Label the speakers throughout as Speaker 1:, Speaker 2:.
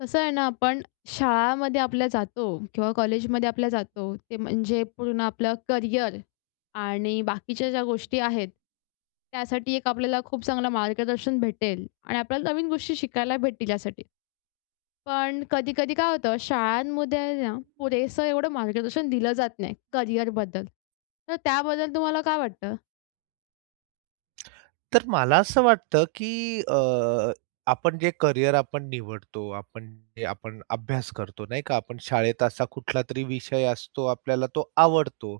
Speaker 1: कसं आहे ना आपण शाळामध्ये आपल्या जातो किंवा कॉलेजमध्ये आपल्या जातो, ते म्हणजे पूर्ण आपलं करियर आणि बाकीच्या ज्या गोष्टी आहेत त्यासाठी एक आपल्याला खूप चांगलं मार्गदर्शन भेटेल आणि आपल्याला नवीन गोष्टी शिकायला भेटतील यासाठी. पण कधी-कधी काय होतं, शाळांमध्ये ना पुरेसं एवढं मार्गदर्शन दिलं जात नाही करियरबद्दल. तर त्याबद्दल तुम्हाला काय वाटतं?
Speaker 2: तर मला असं वाटतं की अ, आपण जे करियर आपण निवडतो, आपण जे आपण अभ्यास करतो, नाही का, आपण शाळेत असा कुठलातरी विषय असतो आपल्याला तो आवडतो,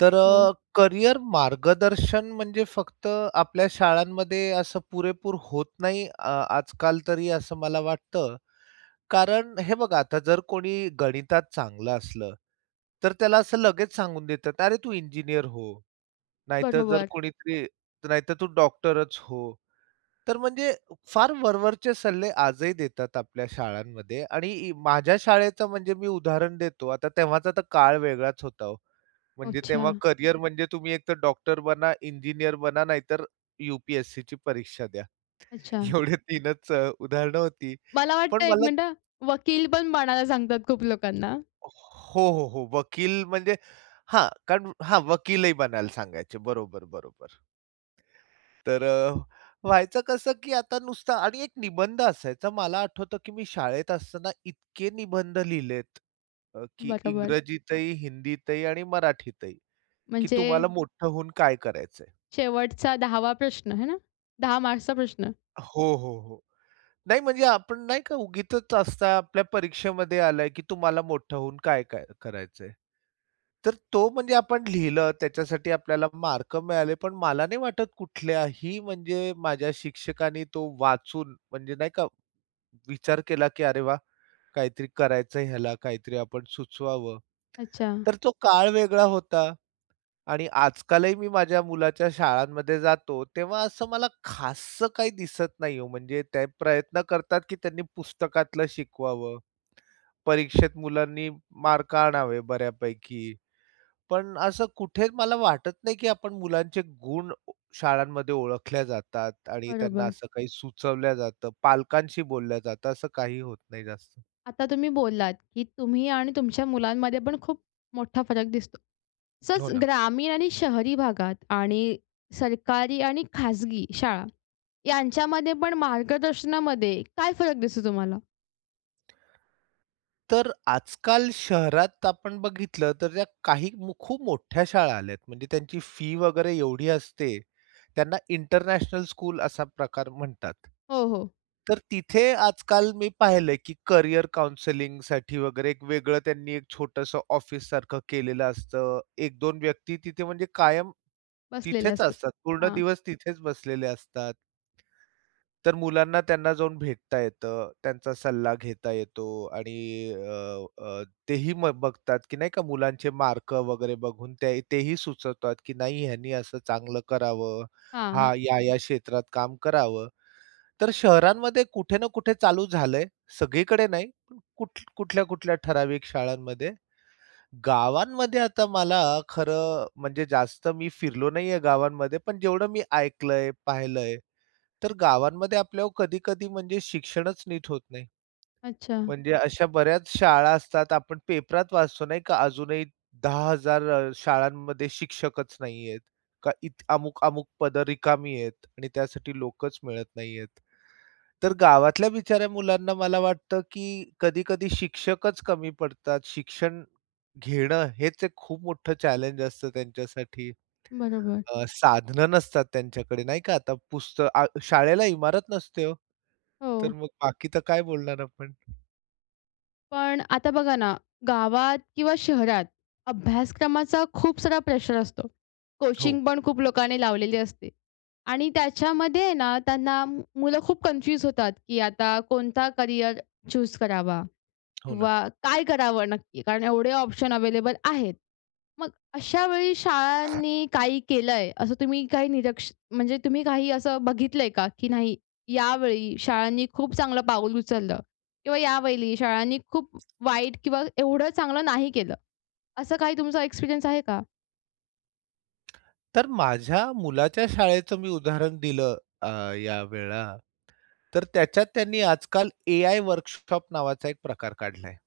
Speaker 2: तर
Speaker 1: हो.
Speaker 2: अ, करियर मार्गदर्शन म्हणजे फक्त आपल्या शाळांमध्ये असं पुरेपूर होत नाही अ, आजकाल तरी असं मला वाटतं, कारण हे बघा आता जर कोणी गणितात चांगलं असलं तर त्याला असं लगेच सांगून देतात, "अरे तू इंजिनियर हो," नाहीतर जर
Speaker 1: बरोबर.
Speaker 2: कोणीतरी नाहीतर "तू डॉक्टरच हो." तर म्हणजे फार वरवरचे सल्ले आजही देतात आपल्या शाळांमध्ये. आणि इ माझ्या शाळेचं म्हणजे मी उदाहरण देतो. आता तेव्हाचा तर काळ वेगळाच होता हो. म्हणजे
Speaker 1: अच्छा.
Speaker 2: तेव्हा करियर म्हणजे तुम्ही एक तर डॉक्टर बना, इंजिनियर बना नाहीतर यू-पी-एस-सीची परीक्षा द्या.
Speaker 1: अच्छा.
Speaker 2: एवढे 3च अ, उदाहरणं होती,
Speaker 1: मला वाटतं
Speaker 2: पण
Speaker 1: 1
Speaker 2: मला
Speaker 1: मिनिटं हां, वकील पण बनायला सांगतात खूप लोकांना.
Speaker 2: हो, हो, हो वकील म्हणजे हां, कारण हां, वकीलही बनायला सांगायचे. बरोबर, बरोबर. तर अ, व्हायचं कसं की आता नुसता आणि एक निबंध असायचा. मला आठवतं की मी शाळेत असताना इतके निबंध लिहिलेत, अ, की
Speaker 1: बरोबर.
Speaker 2: इंग्रजीतही, हिंदीतही आणि मराठीतही की
Speaker 1: म्हणजे
Speaker 2: तुम्हाला मोठं होऊन काय करायचंय?
Speaker 1: शेवटचा 10वा प्रश्न हे ना? 10 मार्क्सचा प्रश्न.
Speaker 2: हो, हो, हो. नाही म्हणजे, आपण नाही का उगीचच असता आपल्या परीक्षेमध्ये आला की तुम्हाला मोठं होऊन काय काय करायचंय? तर तो म्हणजे आपण लिहिलं त्याच्यासाठी आपल्याला मार्क मिळाले. पण मला नाही वाटत कुठल्याही म्हणजे माझ्या शिक्षकांनी तो वाचून म्हणजे, नाही का, विचार केला की "अरे वाह! काहीतरी करायचंय ह्याला, काहीतरी आपण सुचवावं."
Speaker 1: अच्छा.
Speaker 2: तर तो काळ वेगळा होता आणि आजकालही मी माझ्या मुलाच्या शाळांमध्ये जातो, तेव्हा असं मला खाससं काही दिसत नाही हो. म्हणजे ते प्रयत्न करतात की त्यांनी पुस्तकातलं शिकवावं. परीक्षेत मुलांनी मार्क आणावे बऱ्यापैकी. पण असं कुठे मला वाटत नाही की आपण मुलांचे गुण ओ शाळांमध्ये ओळखल्या जातात आणि त्यांना
Speaker 1: बरोबर.
Speaker 2: असं काही सुचवल्या जातं, पालकांशी बोलल्या जातं. असं काही होत नाही जास्त.
Speaker 1: आता तुम्ही बोललात की तुम्ही आणि तुमच्या मुलांमध्ये पण खूप मोठा फरक दिसतो.
Speaker 2: हो
Speaker 1: तसंच
Speaker 2: ना.
Speaker 1: ग्रामीण आणि शहरी भागात आणि सरकारी आणि खाजगी शाळा, यांच्यामध्ये पण मार्गदर्शनामध्ये काय फरक दिसतो तुम्हाला?
Speaker 2: तर आजकाल शहरात आपण बघितलं तर त्या काही म खूप मोठ्या शाळा आल्यात. म्हणजे त्यांची फी वगैरे एवढी असते त्यांना इंटरनॅशनल स्कूल असा प्रकार म्हणतात.
Speaker 1: हो, हो.
Speaker 2: तर तिथे आजकाल मी पाहिलंय की करियर काउंसलिंगसाठी वगैरे एक वेगळं त्यांनी एक छोटंसं ऑफिस सारखं केलेलं असतं. 1 2 व्यक्ती तिथे म्हणजे कायम
Speaker 1: बसलेले
Speaker 2: तिथेच
Speaker 1: असतात,
Speaker 2: असतात, पूर्ण
Speaker 1: हां.
Speaker 2: दिवस तिथेच बसलेले असतात. तर मुलांना त्यांना जाऊन भेटता येतं, त्यांचा सल्ला घेता येतो आणि अ, अ, तेही मग बघतात की नाही का मुलांचे मार्क वगैरे बघून ते तेही सुचवतात की नाही ह्यांनी असं चांगलं करावं,
Speaker 1: हां.
Speaker 2: हा या-या क्षेत्रात काम करावं. तर शहरांमध्ये कुठे ना कुठे चालू झालंय, सगळीकडे नाही. पण कुठ कुठल्या-कुठल्या ठराविक शाळांमध्ये. गावांमध्ये आता मला खरं म्हणजे जास्त मी फिरलो नाही आहे गावांमध्ये. पण जेवढं मी ऐकलंय, पाहिलंय तर गावांमध्ये आपल्यावर कधी-कधी म्हणजे शिक्षणच नीट होत नाही.
Speaker 1: अच्छा.
Speaker 2: म्हणजे अशा बऱ्याच शाळा असतात आपण पेपरात वाचतो नाही का, अजूनही 10000 शाळांमध्ये शिक्षकच नाहीये का इथं अमुक-मुक पदं रिकामी आहेत आणि त्यासाठी लोकच मिळत नाहीयेत. तर गावातल्या बिचाऱ्या मुलांना मला वाटतं की कधी-कधी शिक्षकच कमी पडतात शिक्षण घेणं हेच एक खूप मोठं चॅलेंज असतं त्यांच्यासाठी.
Speaker 1: बरोबर.
Speaker 2: अ, साधनं नसतात त्यांच्याकडे नाही का, आता पुस्त अ, शाळेला इमारत नसते हो. तर
Speaker 1: हो.
Speaker 2: मग बाकी तर काय बोलणार आपण?
Speaker 1: पण आता बघा ना, गावात किंवा शहरात अभ्यासक्रमाचा खूप सारा प्रेशर असतो.
Speaker 2: हो.
Speaker 1: कोचिंग पण खूप लोकांनी लावलेली असते आणि त्याच्यामध्ये आहे ना त्यांना म मुलं खूप कन्फ्यूज होतात की आता कोणता करियर चूज करावा
Speaker 2: हो ना.
Speaker 1: किंवा काय करावं नक्की? कारण एवढे ऑप्शन अवेलेबल आहेत. मग अशा वेळी शाळांनी काही केलंय? असं तुम्ही काही निरक्ष म्हणजे तुम्ही काही असं बघितलंय का? की नाही यावेळी शाळांनी खूप चांगलं पाऊल उचललं किंवा यावेळी शाळांनी खूप व वाईट किंवा एवढं चांगलं नाही केलं. असं काही तुमचा एक्सपिरियन्स आहे का?
Speaker 2: तर माझ्या मुलाच्या शाळेचं मी उदाहरण दिलं, अ, या वेळा तर त्याच्यात त्यांनी आजकाल एआय वर्कशॉप नावाचा एक प्रकार काढलाय.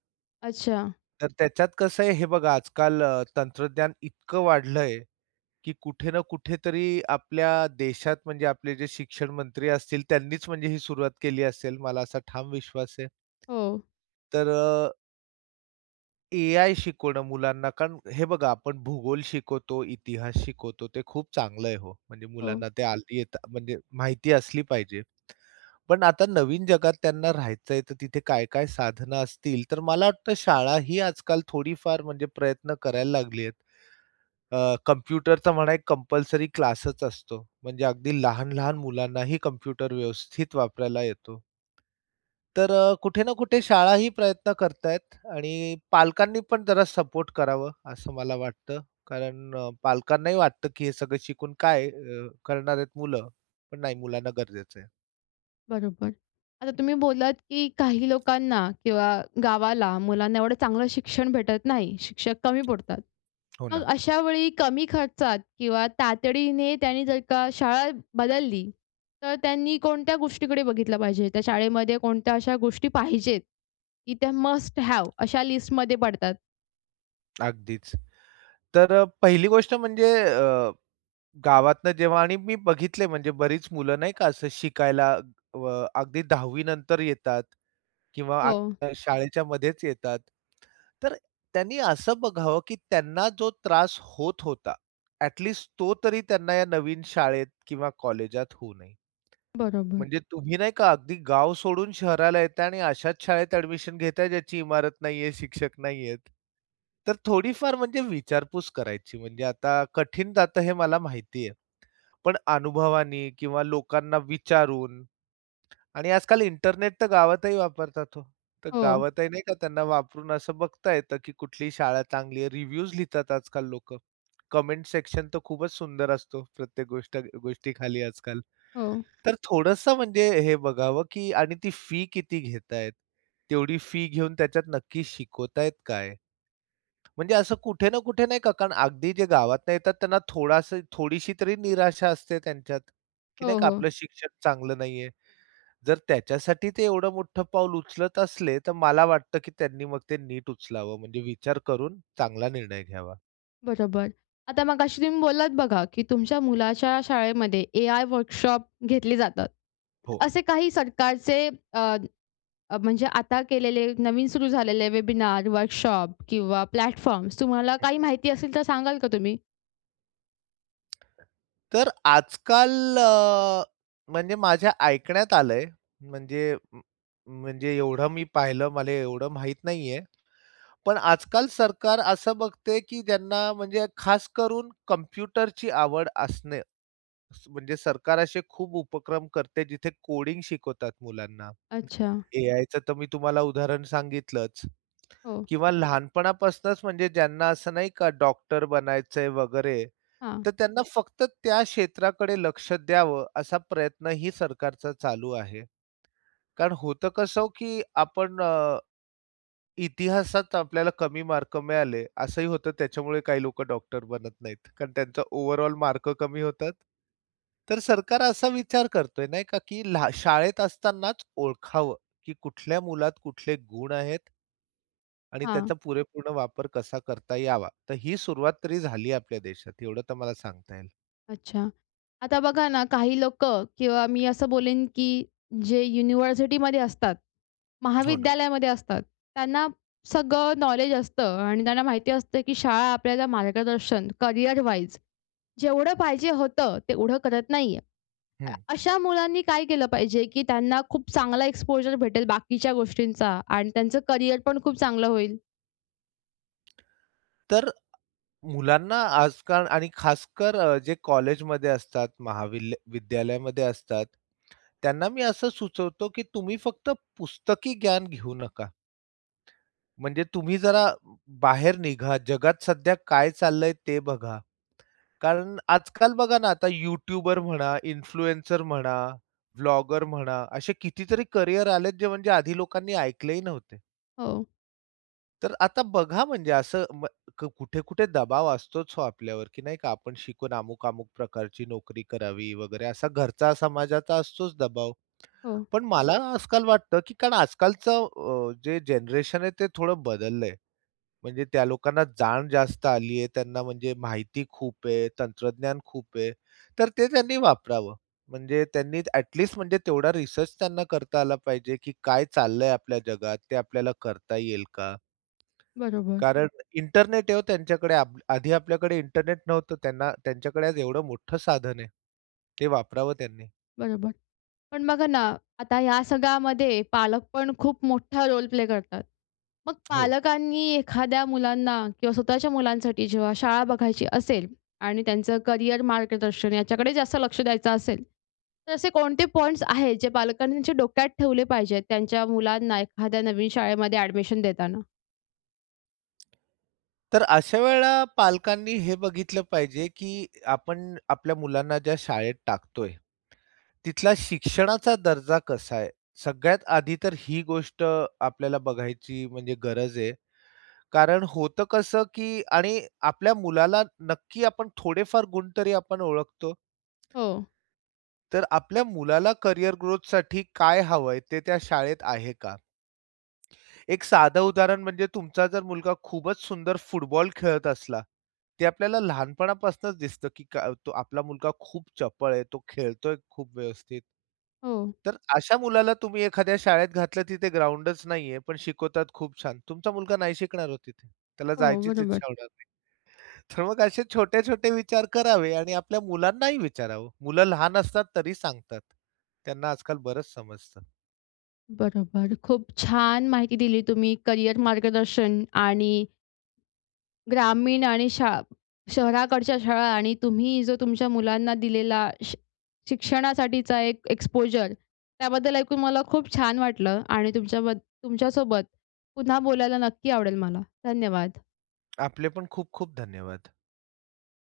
Speaker 1: अच्छा.
Speaker 2: तर त्याच्यात कसं आहे हे बघा, आजकाल तंत्रज्ञान इतकं वाढलं आहे, की कुठे ना कुठेतरी आपल्या देशात म्हणजे आपले जे शिक्षण मंत्री असतील, त्यांनीच म्हणजे ही सुरुवात केली असेल, मला असा ठाम विश्वास आहे.
Speaker 1: हो.
Speaker 2: तरं ए आय शिकवणं मुलांना कारण हे बघा, आपण भूगोल शिकवतो, इतिहास शिकवतो, ते खूप चांगलं आहे हो. म्हणजे
Speaker 1: हो.
Speaker 2: मुलांना ते हल्ली येत म्हणजे माहिती असली पाहिजे. पण आता नवीन जगात त्यांना राहायचं आहे, तर तिथे काय-काय साधनं असतील, तर मला वाटतं शाळा ही आजकाल थोडीफार म्हणजे प्रयत्न करायला लागली आहे. अ, कम्प्युटरचा म्हणा, एक कंपल्सरी क्लासच असतो. म्हणजे अगदी लहान-लहान मुलांनाही कम्प्युटर व्यवस्थित वापरायला येतो. तर अ, कुठे ना कुठे शाळाही प्रयत्न करत आहेत आणि पालकांनी पण जरा सपोर्ट करावं असं मला वाटतं. कारण पालकांनाही वाटतं, की हे सगळं शिकून काय करणार आहेत मुलं? पण नाही, मुलांना गरजेचं आहे.
Speaker 1: बरोबर, आता तुम्ही बोललात, की काही लोकांना किंवा गावाला, मुलांना एवढं चांगलं शिक्षण भेटत नाही, शिक्षक कमी पडतात.
Speaker 2: हो
Speaker 1: मग
Speaker 2: ना.
Speaker 1: अशावेळी कमी खर्चात किंवा तातडीने त्यांनी जर का शाळा बदलली तर त्यांनी कोणत्या गोष्टीकडे बघितलं पाहिजे त्या शाळेमध्ये कोणत्या अशा गोष्टी पाहिजेत की त्या मस्ट हॅव अशा लिस्टमध्ये पडतात.
Speaker 2: अगदीच तर पहिली गोष्ट म्हणजे अ, गावातनं जेव्हा आणि मी बघितले म्हणजे बरीच मुलं नाही का, असं शिकायला अ, अगदी 10वी नंतर येतात किंवा
Speaker 1: हो.
Speaker 2: आत्ता शाळेच्यामध्येच येतात, तर त्यांनी असं बघावं की त्यांना जो त्रास होत होता ॲटलीस्ट तो तरी त्यांना या नवीन शाळेत किंवा कॉलेजात होऊ नये.
Speaker 1: बरोबर
Speaker 2: म्हणजे तुम्ही नाही का अगदी गाव सोडून शहराला येताय आणि अशाच शाळेत ऍडमिशन घेताय ज्याची इमारत नाहीये, शिक्षक नाहीयेत. तर थोडी-फार म्हणजे विचारपूस करायची. म्हणजे आता कठीण जातं हे मला माहिती आहे. पण अनुभवाने किंवा लोकांना विचारून आणि आज-काल इंटरनेट तर गावातही वापरतात हो तर
Speaker 1: हो.
Speaker 2: गावातही नाही का त्यांना वापरून असं बघता येतं की कुठली शाळा चांगली आहे. रिव्ह्यूज लिहितात आज-काल लोकं. कमेंट-सेक्शन तर खूपच सुंदर असतो, प्रत्येक गोष्ट गोष्टीखाली आज-काल.
Speaker 1: हो.
Speaker 2: तर थोडंसं म्हणजे हे बघावं, की आणि ती फी किती घेतायेत? तेवढी फी घेऊन त्याच्यात नक्की शिकवतायत काय? म्हणजे असं कुठे ना कुठे नाही का कारण अगदी जे गावातून येतात त्यांना थोडासा थोडीशी तरी निराशा असते त्यांच्यात की
Speaker 1: हो, हो.
Speaker 2: आपलं शिक्षण चांगलं नाहीये. जर त्याच्यासाठी ते एवढं मोठं पाऊल उचलत असले, तर मला वाटतं की त्यांनी मग ते नीट उचलावं, म्हणजे विचार करून चांगला निर्णय घ्यावा.
Speaker 1: बरोबर. आता मगाशी तुम्ही बोललात बघा, की तुमच्या मुलाच्या शाळेमध्ये एआय वर्कशॉप घेतले जातात.
Speaker 2: हो.
Speaker 1: असे काही सरकारचे अ, अ, म्हणजे आता केलेले, नवीन सुरू झालेले वेबिनार, वर्कशॉप किंवा प्लॅटफॉर्म्स तुम्हाला
Speaker 2: हं.
Speaker 1: काही माहिती असेल तर सांगाल का तुम्ही?
Speaker 2: तर आजकाल अ, म्हणजे माझ्या ऐकण्यात आलंय, म्हणजे म्हणजे एवढं मी पाहिलं, मले एवढं माहीत नाहीये, पण आजकाल सरकार असं बघते, की ज्यांना म्हणजे खास करून कम्प्युटरची आवड असणे, म्हणजे सरकार असे खूप उपक्रम करते, जिथे कोडिंग शिकवतात मुलांना.
Speaker 1: अच्छा.
Speaker 2: एआयचं तर मी तुम्हाला उदाहरण सांगितलंच
Speaker 1: हो.
Speaker 2: किंवा लहानपणापासूनच म्हणजे ज्यांना असं नाही का डॉक्टर बनायचंय वगैरे,
Speaker 1: हां
Speaker 2: तर त्यांना फक्त त्या क्षेत्राकडे लक्ष द्यावं असा प्रयत्नही सरकारचा चालू आहे. कारण होतं कसं की आपण अ, इतिहासात आपल्याला कमी मार्क मिळाले. असंही होतं त्याच्यामुळे काही लोकं डॉक्टर बनत नाहीत. कारण त्यांचा ओव्हरऑल मार्क कमी होतात. तर सरकार असा विचार करतोय नाही का, की लहा शाळेत असतानाच ओळखावं की कुठल्या मुलात कुठले गुण आहेत आणि
Speaker 1: हां.
Speaker 2: त्याचा पुरेपूर्ण वापर कसा करता यावा. तर ही सुरुवात तरी झालीये आपल्या देशात, एवढं तर मला सांगता येईल.
Speaker 1: अच्छा. आता बघा ना, काही लोकं किंवा मी असं बोलन, की जे युनिव्हर्सिटीमध्ये असतात,
Speaker 2: हो, ना.
Speaker 1: महाविद्यालयामध्ये असतात, त्यांना सगळं नॉलेज असतं आणि त्यांना माहिती असतं की शाळा आपल्याला मार्गदर्शन, करियर वाईज जेवढं पाहिजे होतं, तेवढं करत नाहीये. अ,
Speaker 2: हं.
Speaker 1: अशा मुलांनी काय केलं पाहिजे, की त्यांना खूप चांगला एक्सपोजर भेटेल बाकीच्या गोष्टींचा आणि त्यांचं करियर पण खूप चांगलं होईल?
Speaker 2: तर, मुलांना आजकाल आणि खासकर जे कॉलेजमध्ये असतात, महाविल विद्यालयामध्ये असतात, त्यांना मी असं सुचवतो की तुम्ही फक्त पुस्तकी ज्ञान घेऊ नका. म्हणजे तुम्ही जरा बाहेर निघा, जगात सध्या काय चालल आहे ते बघा. कारण आजकाल बघा ना, आता यूट्यूबर म्हणा, इन्फ्लुएन्सर म्हणा, ब्लॉगर म्हणा असे कितीतरी करियर आलेत, जे म्हणजे आधी लोकांनी ऐकलेही नव्हते.
Speaker 1: हो.
Speaker 2: तर आता बघा, म्हणजे असं ब क कुठे-कुठे दबाव असतोच हो आपल्यावर, की नाही का आपण शिकून अमुक-अमुक प्रकारची नोकरी करावी, वगैरे असा घरचा, समाजाचा असतोच दबाव.
Speaker 1: हो.
Speaker 2: पण मला आजकाल वाटतं की कारण आजकालचं अ, जे जनरेशन आहे ते थोडं बदललंय. म्हणजे त्या लोकांना जाण जास्त आली आहे, त्यांना म्हणजे माहिती खूप आहे, तंत्रज्ञान खूप आहे तर ते त्यांनी वापरावं. म्हणजे त्यांनी ॲटलीस्ट म्हणजे तेवढा रिसर्च त्यांना करता आला पाहिजे, की काय चाललंय आपल्या जगात ते आपल्याला करता येईल का?
Speaker 1: बरोबर.
Speaker 2: कारण इंटरनेट आहे हो त्यांच्याकडे. आब आधी आपल्याकडे इंटरनेट नव्हतं त्यांना त्यांच्याकडे आज एवढं मोठं साधन आहे, ते वापरावं त्यांनी.
Speaker 1: बरोबर. पण बघा ना, आता ह्या सगळ्यामध्ये पालक पण खूप मोठा रोल प्ले करतात. मग
Speaker 2: हो.
Speaker 1: पालकांनी एखाद्या मुलांना किंवा स्वतःच्या मुलांसाठी जेव्हा शाळा बघायची असेल आणि त्यांचं करियर मार्गदर्शन याच्याकडे जास्त लक्ष द्यायचं असेल, तर असे कोणते पॉइंट्स आहेत जे पालकांनी त्यांच्या डोक्यात ठेवले पाहिजेत, त्यांच्या मुलांना एखाद्या नवीन शाळेमध्ये ॲडमिशन देताना?
Speaker 2: तर अशा वेळेला पालकांनी हे बघितलं पाहिजे, की आपण आपल्या मुलांना ज्या शाळेत टाकतोय, तिथला शिक्षणाचा दर्जा कसा आहे? सगळ्यात आधी तर ही गोष्ट आपल्याला बघायची म्हणजे गरज आहे. कारण होतं कसं, की आणि आपल्या मुलाला नक्की आपण थोडेफार गुण तरी आपण ओळखतो.
Speaker 1: हो.
Speaker 2: तर आपल्या मुलाला करिअर ग्रोथसाठी काय हवंय, ते त्या शाळेत आहे का? एक साधं उदाहरण म्हणजे, तुमचा जर मुलगा खूपच सुंदर फुटबॉल खेळत असला, ते आपल्याला लहानपणापासूनच दिसतं, की त आपला मुलगा खूप चपळ आहे, तो खेळतोय खूप व्यवस्थित.
Speaker 1: हो.
Speaker 2: तर अशा मुलाला तुम्ही एखाद्या शाळेत घातलं, तिथे ग्राउंडच नाहीये, पण शिकवतात खूप छान तुमचा मुलगा नाही शिकणार हो तिथे. त्याला
Speaker 1: हो,
Speaker 2: जायचीच
Speaker 1: बरोबर.
Speaker 2: इच्छा होणार नाही. तर मग असे छोटे-छोटे विचार करावे आणि आपल्या मुलांनाही विचारावं, मुलं लहान असतात तरी सांगतात. त्यांना आजकाल बरंच समजतं.
Speaker 1: बरोबर, खूप छान माहिती दिली तुम्ही करियर मार्गदर्शन आणि ग्रामीण आणि शा शहराकडच्या शाळा आणि तुम्ही जो तुमच्या मुलांना दिलेला शि शिक्षणासाठीचा एक एक्सपोजर त्याबद्दल ऐकून मला खूप छान वाटलं आणि तुमच्याबद तुमच्यासोबत पुन्हा बोलायला नक्की आवडेल मला. धन्यवाद.
Speaker 2: आपले पण खूप-खूप धन्यवाद.